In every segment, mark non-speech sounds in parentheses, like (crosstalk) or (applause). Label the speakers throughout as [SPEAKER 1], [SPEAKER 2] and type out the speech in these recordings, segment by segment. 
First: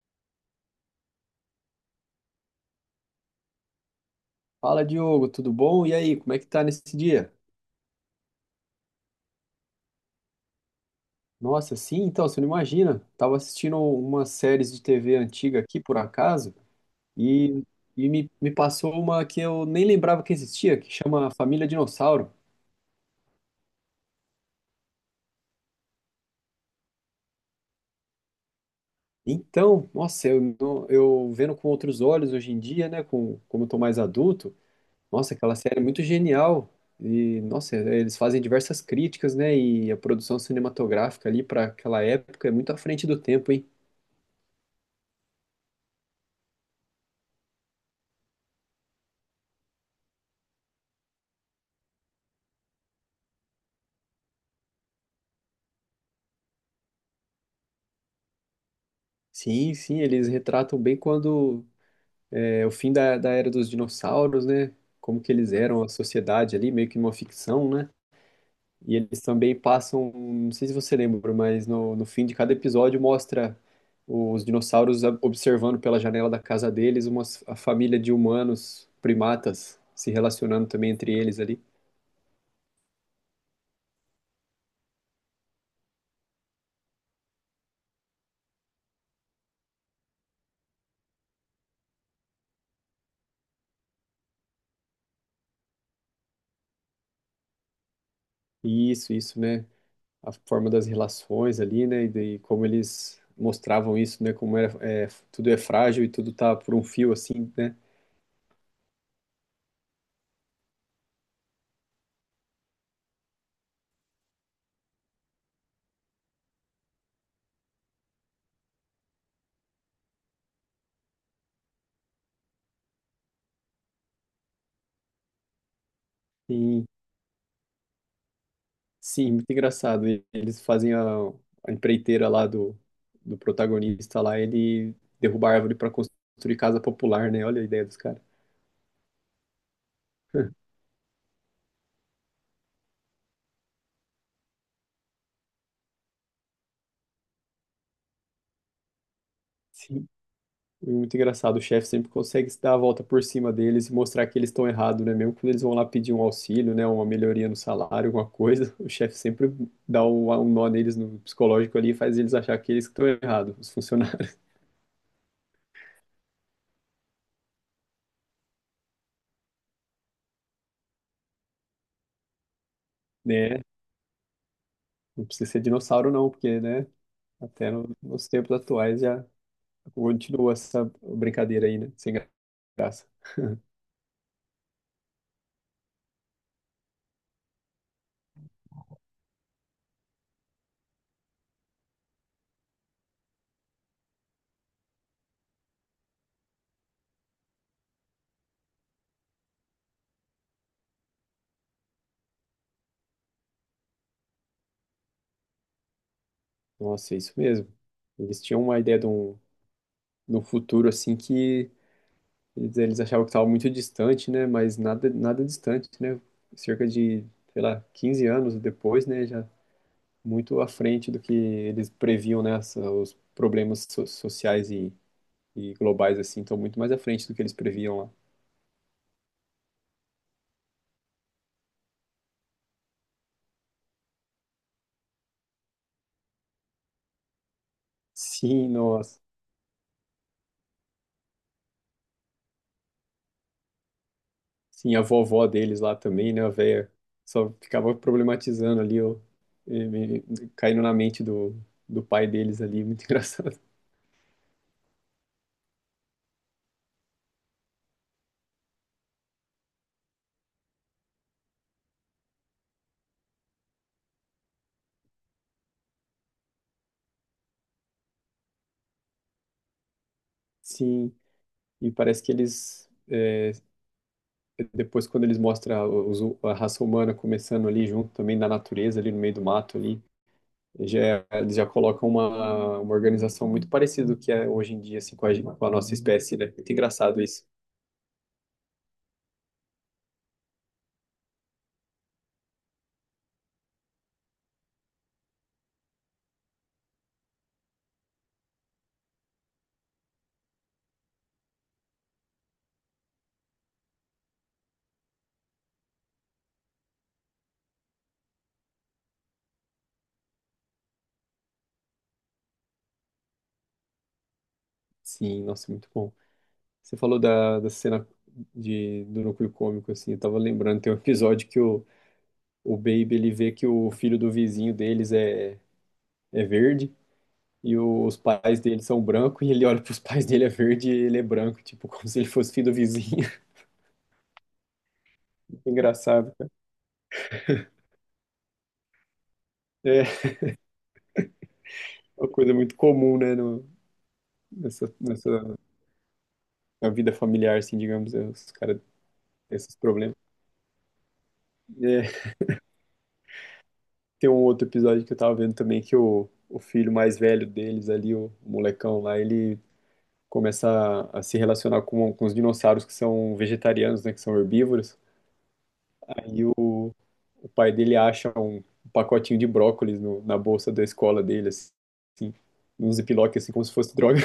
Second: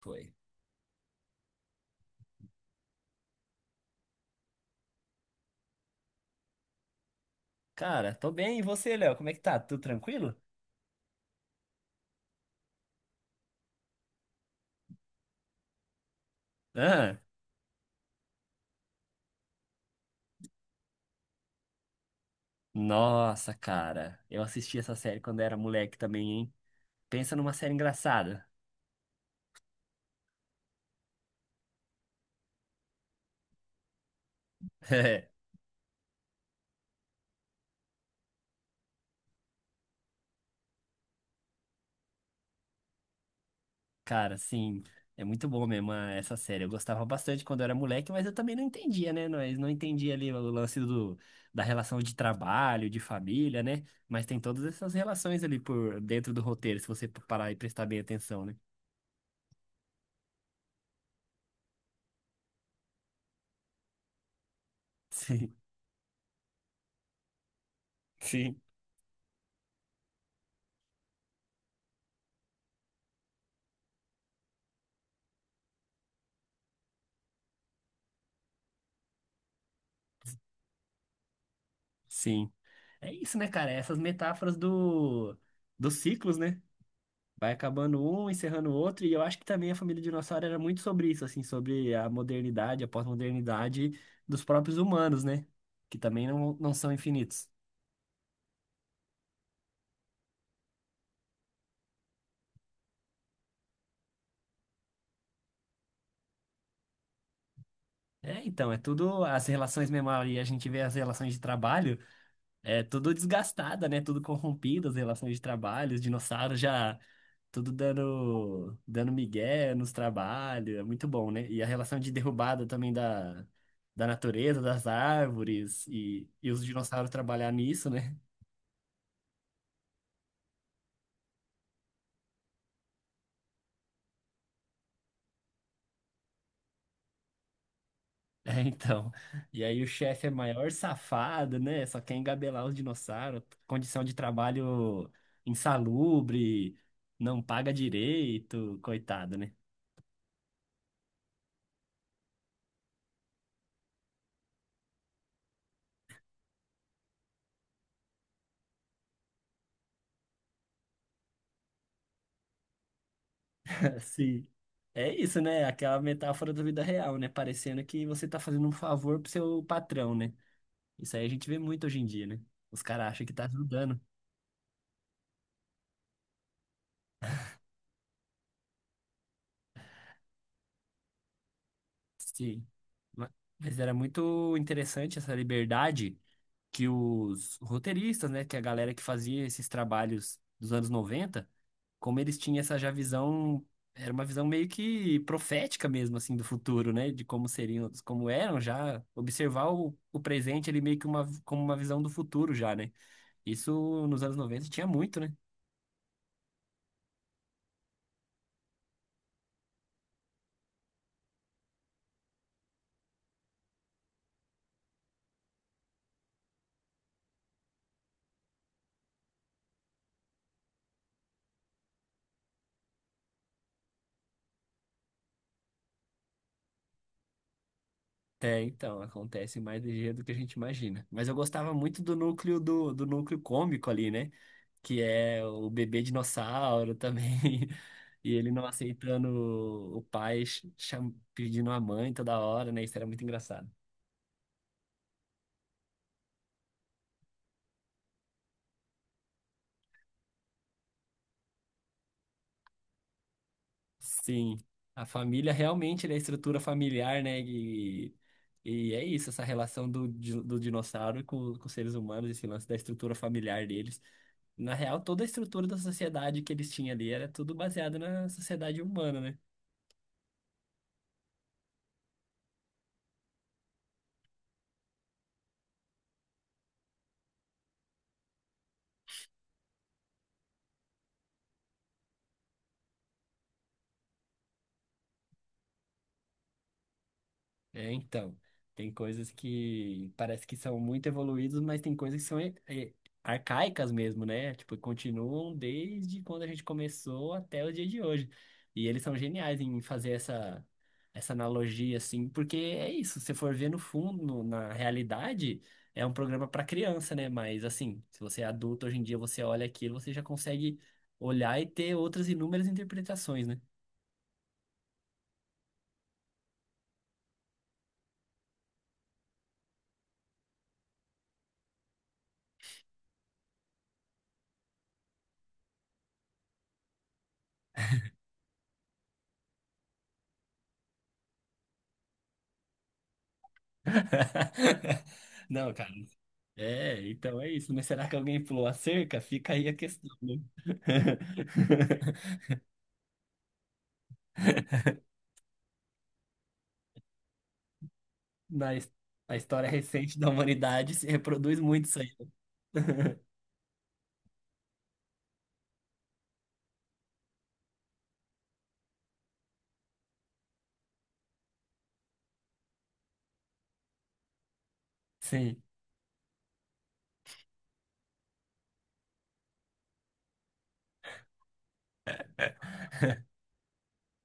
[SPEAKER 1] Foi.
[SPEAKER 2] Fala, Diogo, tudo bom? E aí, como é que tá nesse dia?
[SPEAKER 1] Cara, tô bem. E você, Léo? Como é que tá? Tudo tranquilo?
[SPEAKER 2] Nossa, sim, então, você não imagina. Tava assistindo umas séries de TV antiga aqui, por acaso,
[SPEAKER 1] Ah,
[SPEAKER 2] e, me passou uma que eu nem lembrava que existia, que chama Família Dinossauro.
[SPEAKER 1] nossa, cara. Eu assisti essa série quando era moleque também, hein? Pensa numa série engraçada.
[SPEAKER 2] Então, nossa, eu, não- eu vendo com outros olhos hoje em dia, né, como eu tô mais adulto, nossa,
[SPEAKER 1] (laughs)
[SPEAKER 2] aquela série é muito genial. E, nossa, eles fazem diversas críticas, né, e a produção cinematográfica ali para aquela época é muito à frente do tempo, hein?
[SPEAKER 1] Cara, sim. É muito bom mesmo essa série. Eu gostava bastante quando eu era moleque, mas eu também não entendia, né? Nós não entendia ali o lance da relação de trabalho, de família, né? Mas tem todas essas relações ali por dentro do roteiro, se você parar e prestar bem atenção, né?
[SPEAKER 2] Sim, sim, eles retratam bem quando é o fim da era dos dinossauros, né?
[SPEAKER 1] (laughs)
[SPEAKER 2] Como que eles
[SPEAKER 1] Sim,
[SPEAKER 2] eram a sociedade ali, meio que uma ficção, né?
[SPEAKER 1] sim,
[SPEAKER 2] E eles também passam, não sei se você lembra, mas no fim de cada episódio mostra os dinossauros observando pela janela da casa deles uma família de humanos, primatas, se relacionando também entre eles ali.
[SPEAKER 1] sim. É isso, né, cara? Essas metáforas dos ciclos, né? Vai acabando um, encerrando o outro, e eu acho que também a família dinossauro era muito sobre isso, assim, sobre a modernidade, a pós-modernidade dos próprios humanos, né? Que também não são infinitos.
[SPEAKER 2] Isso, né? A forma das relações ali, né? E daí como eles mostravam isso, né? Como era, é, tudo é frágil e tudo tá por um fio, assim, né?
[SPEAKER 1] É, então, é tudo as relações memória, e a gente vê as relações de trabalho. É tudo desgastada, né? Tudo corrompida, as relações de trabalho, os dinossauros já tudo dando migué nos trabalhos, é muito bom, né? E a relação de derrubada também da natureza, das árvores e os
[SPEAKER 2] E,
[SPEAKER 1] dinossauros trabalhar nisso, né? (laughs)
[SPEAKER 2] sim, muito engraçado. E eles fazem a empreiteira lá do, do protagonista lá, ele derruba a árvore para construir casa popular, né? Olha a ideia dos caras.
[SPEAKER 1] É, então. E aí o chefe é maior safado, né? Só quer engabelar os dinossauros, condição de trabalho insalubre, não paga direito, coitado, né?
[SPEAKER 2] Sim. E muito engraçado, o chefe sempre consegue se dar a volta por cima deles e mostrar que eles estão errados, né? Mesmo quando eles vão lá pedir um auxílio, né? Uma melhoria no salário, alguma coisa, (laughs) o chefe sempre dá um nó neles no psicológico ali e faz eles achar que eles que estão errados, os funcionários,
[SPEAKER 1] Assim, é isso, né? Aquela metáfora da vida real, né? Parecendo que você tá fazendo um favor pro seu patrão, né? Isso aí a gente vê muito hoje em dia, né? Os caras
[SPEAKER 2] (laughs)
[SPEAKER 1] acham que tá
[SPEAKER 2] né?
[SPEAKER 1] ajudando.
[SPEAKER 2] Não precisa ser dinossauro não, porque, né? Até nos tempos atuais já continua essa brincadeira aí, né? Sem
[SPEAKER 1] Sim.
[SPEAKER 2] graça.
[SPEAKER 1] Ma- Mas era muito interessante essa liberdade que os roteiristas, né, que a galera que fazia esses trabalhos dos anos 90, como eles tinham essa já visão, era uma visão meio que profética mesmo, assim, do futuro, né, de como seriam, como eram já, observar o presente ali meio que uma, como uma visão do futuro já, né. Isso nos anos 90 tinha muito, né.
[SPEAKER 2] Nossa, é isso mesmo. Eles tinham uma ideia de um futuro assim que eles, achavam que estava muito distante, né? Mas nada, nada distante, né? Cerca de, sei lá, 15 anos depois, né? Já muito à frente do que eles previam, né? Os problemas sociais e globais, assim, estão muito mais à frente do que eles previam lá.
[SPEAKER 1] É, então, acontece mais ligeiro do que a gente imagina. Mas eu gostava muito do núcleo do núcleo cômico ali, né? Que é o bebê dinossauro também, (laughs) e ele não
[SPEAKER 2] Sim, nossa.
[SPEAKER 1] aceitando o pai, pedindo a mãe toda hora, né? Isso era muito engraçado.
[SPEAKER 2] Sim, a vovó deles lá também, né? A véia só ficava problematizando ali, ó, e me- caindo na mente do, do pai deles ali. Muito (laughs) engraçado.
[SPEAKER 1] Sim, a família realmente, né, a estrutura familiar, né? E é isso, essa relação do dinossauro com os seres humanos, esse lance da estrutura familiar deles. Na real, toda a estrutura da sociedade que eles tinham ali era tudo baseado na sociedade humana, né?
[SPEAKER 2] Sim, e parece que eles depois quando eles mostram a raça humana começando ali junto também na natureza, ali no meio do mato ali, já, é, eles já colocam uma organização muito parecida do que é hoje em dia, assim, com a, com a nossa espécie, né? Muito engraçado isso.
[SPEAKER 1] É, então, tem coisas que parece que são muito evoluídas, mas tem coisas que são arcaicas mesmo, né? Tipo, continuam desde quando a gente começou até o dia de hoje. E eles são geniais em fazer essa analogia, assim, porque é isso, se você for ver no fundo, na realidade, é um programa para criança, né? Mas, assim, se você é adulto hoje em dia, você olha aquilo, você já consegue olhar e ter outras inúmeras interpretações, né?
[SPEAKER 2] Sim, nossa, muito bom. Você falou da, da cena de, do núcleo cômico, assim, eu tava lembrando, tem um episódio que o Baby, ele vê que o filho do vizinho deles é, é verde, e os pais dele são brancos, e ele olha pros pais dele é verde e ele é branco, tipo, (laughs) como se ele fosse filho do vizinho.
[SPEAKER 1] (laughs)
[SPEAKER 2] (laughs)
[SPEAKER 1] Não, cara.
[SPEAKER 2] Engraçado.
[SPEAKER 1] É, então é isso. Mas será que alguém pulou a cerca? Fica aí a
[SPEAKER 2] É
[SPEAKER 1] questão, né?
[SPEAKER 2] uma
[SPEAKER 1] (laughs)
[SPEAKER 2] coisa muito comum, né, no, nessa, nessa na vida familiar, assim, digamos, é, os
[SPEAKER 1] Na,
[SPEAKER 2] caras
[SPEAKER 1] his- Na
[SPEAKER 2] têm
[SPEAKER 1] história
[SPEAKER 2] esses problemas.
[SPEAKER 1] recente da humanidade se reproduz muito isso aí,
[SPEAKER 2] É,
[SPEAKER 1] né?
[SPEAKER 2] tem um outro episódio que eu tava vendo também que o filho mais velho deles ali, o molecão lá, ele começa a se relacionar com os dinossauros que são vegetarianos, né, que são herbívoros.
[SPEAKER 1] Sim.
[SPEAKER 2] E o pai dele acha um, um pacotinho de brócolis na bolsa da escola dele, assim, num ziploc, assim, como se fosse droga.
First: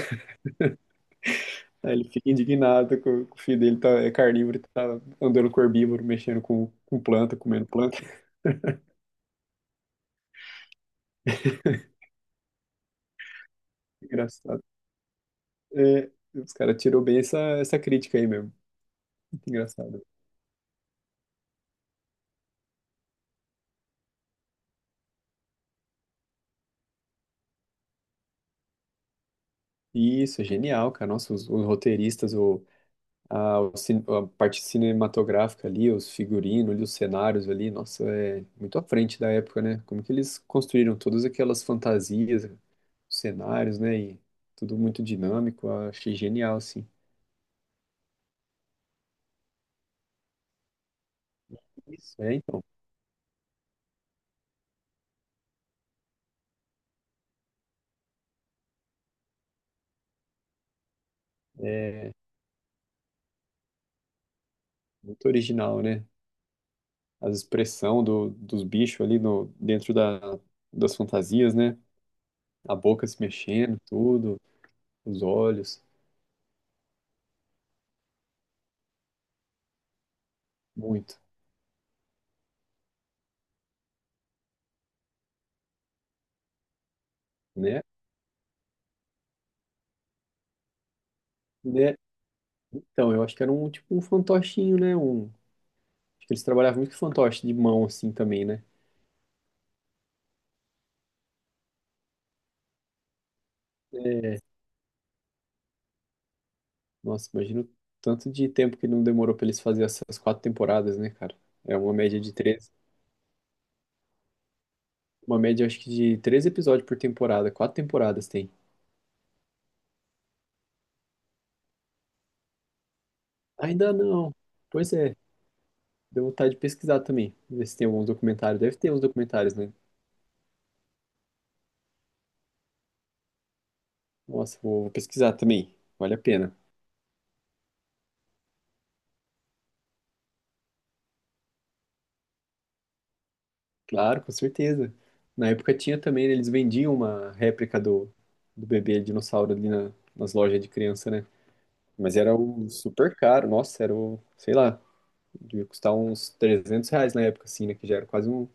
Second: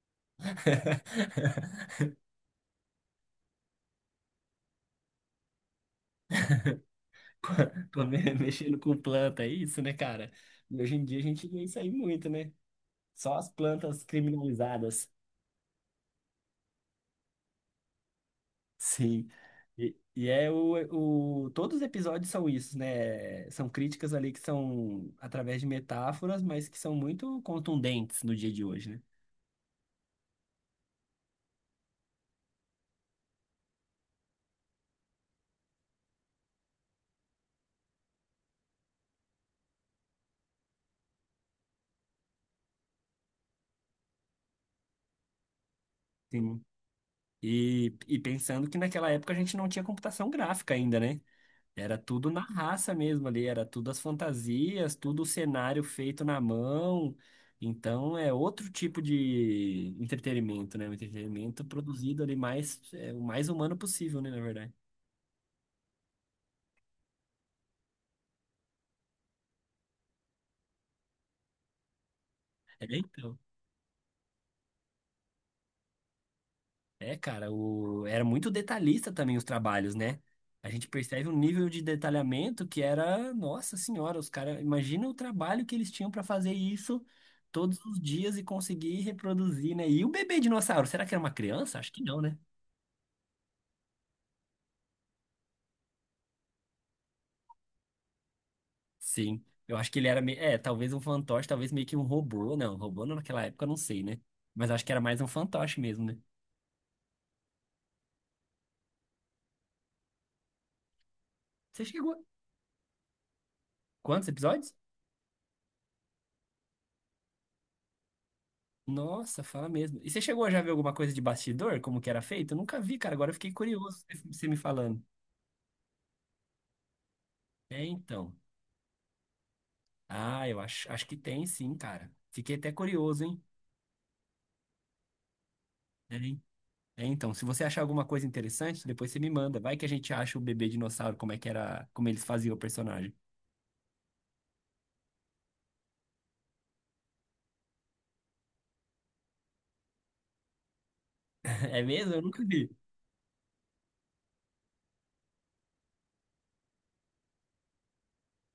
[SPEAKER 2] Aí
[SPEAKER 1] (laughs)
[SPEAKER 2] ele fica indignado que o filho dele tá, é carnívoro, e tá andando com herbívoro, mexendo com planta, comendo planta. (laughs)
[SPEAKER 1] Mexendo com planta, é isso, né, cara? E hoje em dia a gente vê isso aí muito, né? Só as plantas
[SPEAKER 2] Engraçado.
[SPEAKER 1] criminalizadas.
[SPEAKER 2] É, os caras tirou bem essa, essa crítica aí mesmo.
[SPEAKER 1] Sim.
[SPEAKER 2] Muito engraçado.
[SPEAKER 1] E é o. Todos os episódios são isso, né? São críticas ali que são através de metáforas, mas que são muito contundentes no dia de hoje, né?
[SPEAKER 2] Isso, é genial, cara. Nossa, os roteiristas, o, a, a parte cinematográfica ali, os figurinos ali, os cenários ali, nossa, é muito à frente da época, né? Como que eles construíram todas aquelas fantasias, cenários, né? E tudo muito dinâmico. Eu achei genial,
[SPEAKER 1] Sim.
[SPEAKER 2] assim.
[SPEAKER 1] E pensando que naquela época a gente não tinha computação gráfica ainda, né? Era
[SPEAKER 2] Isso,
[SPEAKER 1] tudo
[SPEAKER 2] é,
[SPEAKER 1] na
[SPEAKER 2] então.
[SPEAKER 1] raça mesmo ali, era tudo as fantasias, tudo o cenário feito na mão. Então é outro tipo de entretenimento, né? Um entretenimento
[SPEAKER 2] É,
[SPEAKER 1] produzido ali mais, é, o mais humano possível, né? Na verdade.
[SPEAKER 2] muito original, né? As expressão do, dos bichos ali no, dentro da, das fantasias, né? A
[SPEAKER 1] É,
[SPEAKER 2] boca se
[SPEAKER 1] então.
[SPEAKER 2] mexendo, tudo, os olhos,
[SPEAKER 1] É, cara, o... era muito detalhista também os trabalhos, né? A gente
[SPEAKER 2] muito,
[SPEAKER 1] percebe um nível de detalhamento que era, nossa senhora, os caras, imagina o trabalho que eles tinham para fazer isso
[SPEAKER 2] né?
[SPEAKER 1] todos os dias e conseguir reproduzir, né? E o bebê dinossauro, será que era uma criança? Acho
[SPEAKER 2] Né?
[SPEAKER 1] que não, né?
[SPEAKER 2] Então, eu acho que era um tipo um fantochinho, né? Um, acho que eles trabalhavam muito com fantoche de mão assim também, né?
[SPEAKER 1] Sim, eu acho que ele era, é, talvez um fantoche, talvez meio que um robô não, naquela época, eu não sei, né?
[SPEAKER 2] É,
[SPEAKER 1] Mas acho que era mais um fantoche mesmo, né?
[SPEAKER 2] nossa, imagino o tanto de tempo que não demorou pra eles fazerem essas 4 temporadas, né, cara? É
[SPEAKER 1] Você
[SPEAKER 2] uma média
[SPEAKER 1] chegou,
[SPEAKER 2] de três,
[SPEAKER 1] quantos episódios?
[SPEAKER 2] uma média acho que de 3 episódios por temporada, 4 temporadas tem.
[SPEAKER 1] Nossa, fala mesmo. E você chegou a já ver alguma coisa de bastidor, como que era feito? Eu nunca vi, cara. Agora eu fiquei
[SPEAKER 2] Ainda
[SPEAKER 1] curioso você
[SPEAKER 2] não.
[SPEAKER 1] você me
[SPEAKER 2] Pois
[SPEAKER 1] falando.
[SPEAKER 2] é. Deu vontade de pesquisar também. Ver se
[SPEAKER 1] É,
[SPEAKER 2] tem alguns
[SPEAKER 1] então.
[SPEAKER 2] documentários. Deve ter uns documentários, né?
[SPEAKER 1] Ah, acho que tem sim, cara. Fiquei até curioso, hein?
[SPEAKER 2] Nossa, vou, vou pesquisar também. Vale a
[SPEAKER 1] Tem.
[SPEAKER 2] pena.
[SPEAKER 1] É, então, se você achar alguma coisa interessante, depois você me manda. Vai que a gente acha o bebê dinossauro, como é que era, como eles faziam o personagem.
[SPEAKER 2] Claro, com certeza. Na época tinha também, né, eles vendiam uma réplica do, do bebê dinossauro ali nas lojas de criança, né?
[SPEAKER 1] (laughs) É mesmo?
[SPEAKER 2] Mas
[SPEAKER 1] Eu
[SPEAKER 2] era
[SPEAKER 1] nunca
[SPEAKER 2] o
[SPEAKER 1] vi.
[SPEAKER 2] super caro. Nossa, era o, sei lá, devia custar uns R$ 300 na época, assim, né? Que já era quase um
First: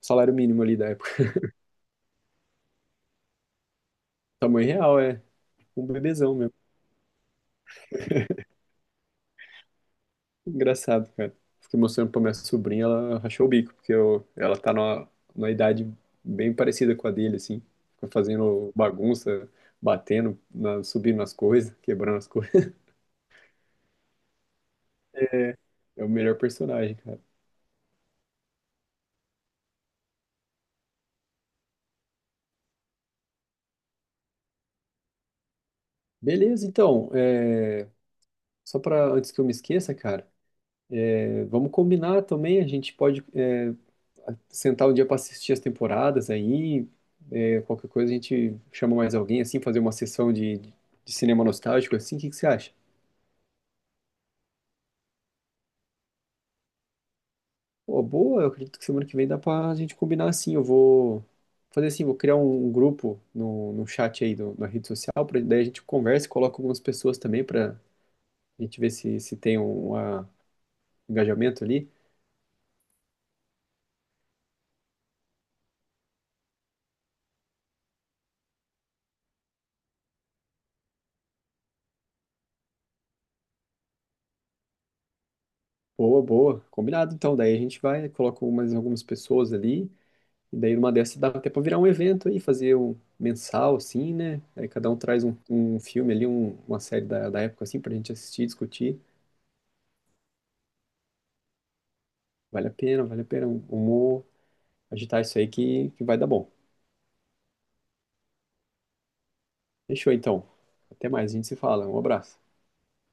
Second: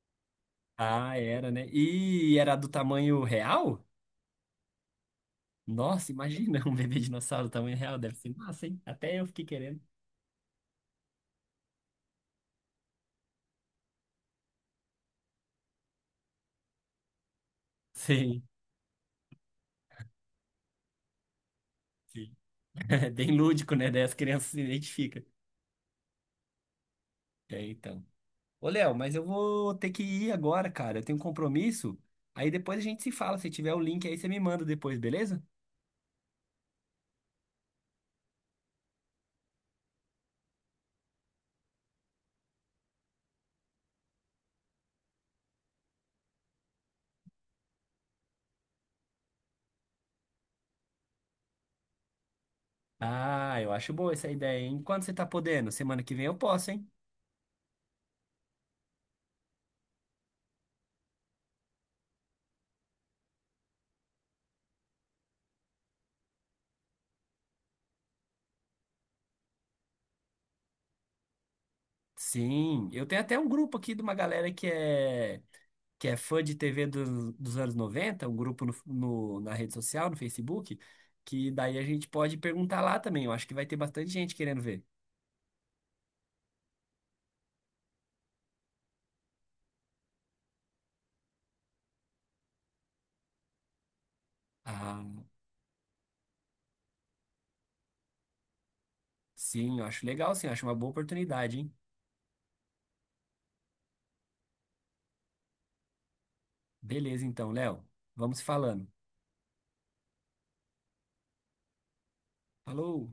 [SPEAKER 2] salário mínimo ali da época.
[SPEAKER 1] Ah, era, né? E era do tamanho real?
[SPEAKER 2] (laughs) Tamanho real, é. Um
[SPEAKER 1] Nossa,
[SPEAKER 2] bebezão mesmo.
[SPEAKER 1] imagina (laughs) um bebê dinossauro do tamanho real, deve ser massa, hein? Até eu fiquei querendo.
[SPEAKER 2] Engraçado, cara. Fiquei mostrando pra minha sobrinha, ela rachou o bico, porque eu, ela tá numa, numa idade bem parecida com a dele, assim. Fica
[SPEAKER 1] Sim.
[SPEAKER 2] fazendo bagunça, batendo, subindo nas coisas, (laughs) quebrando as
[SPEAKER 1] sim.
[SPEAKER 2] coisas. (laughs)
[SPEAKER 1] (laughs) É bem lúdico, né? Daí as crianças se identificam.
[SPEAKER 2] É o melhor personagem, cara.
[SPEAKER 1] É, então. Ô, Léo, mas eu vou ter que ir agora, cara. Eu tenho um compromisso. Aí depois a gente se fala. Se tiver o link aí, você me manda depois, beleza?
[SPEAKER 2] Beleza, então, é, só pra antes que eu me esqueça, cara, é, vamos combinar também, a gente pode é, sentar um dia pra assistir as temporadas aí, é, qualquer coisa a gente chama mais alguém, assim, fazer uma sessão de cinema nostálgico, assim, o que que você acha?
[SPEAKER 1] Ah, eu acho boa essa ideia, hein? Quando você tá podendo? Semana que vem eu posso, hein?
[SPEAKER 2] Pô, boa, eu acredito que semana que vem dá pra gente combinar assim. Eu vou fazer assim, vou criar um, um grupo no, no chat aí do, na rede social, pra, daí a gente conversa, coloca algumas pessoas também pra gente ver se, se tem um, ah, engajamento ali.
[SPEAKER 1] Sim, eu tenho até um grupo aqui de uma galera que é fã de TV dos anos noventa, um grupo na rede social, no Facebook, que daí a gente pode perguntar lá também. Eu acho que vai ter bastante gente querendo ver.
[SPEAKER 2] Boa, boa, combinado. Então, daí a gente vai, coloca mais algumas pessoas ali, e daí numa dessas dá até pra virar um evento aí, fazer um mensal, assim, né? Aí cada um
[SPEAKER 1] Ah.
[SPEAKER 2] traz um, um filme ali, uma série da, da época, assim, pra gente assistir, discutir.
[SPEAKER 1] Sim, eu acho uma boa oportunidade, hein?
[SPEAKER 2] Vale a pena, vale a pena. Vamos agitar isso aí que vai dar bom.
[SPEAKER 1] Beleza, então, Léo. Vamos falando.
[SPEAKER 2] Fechou então. Até mais, a gente se fala. Um abraço.
[SPEAKER 1] Falou!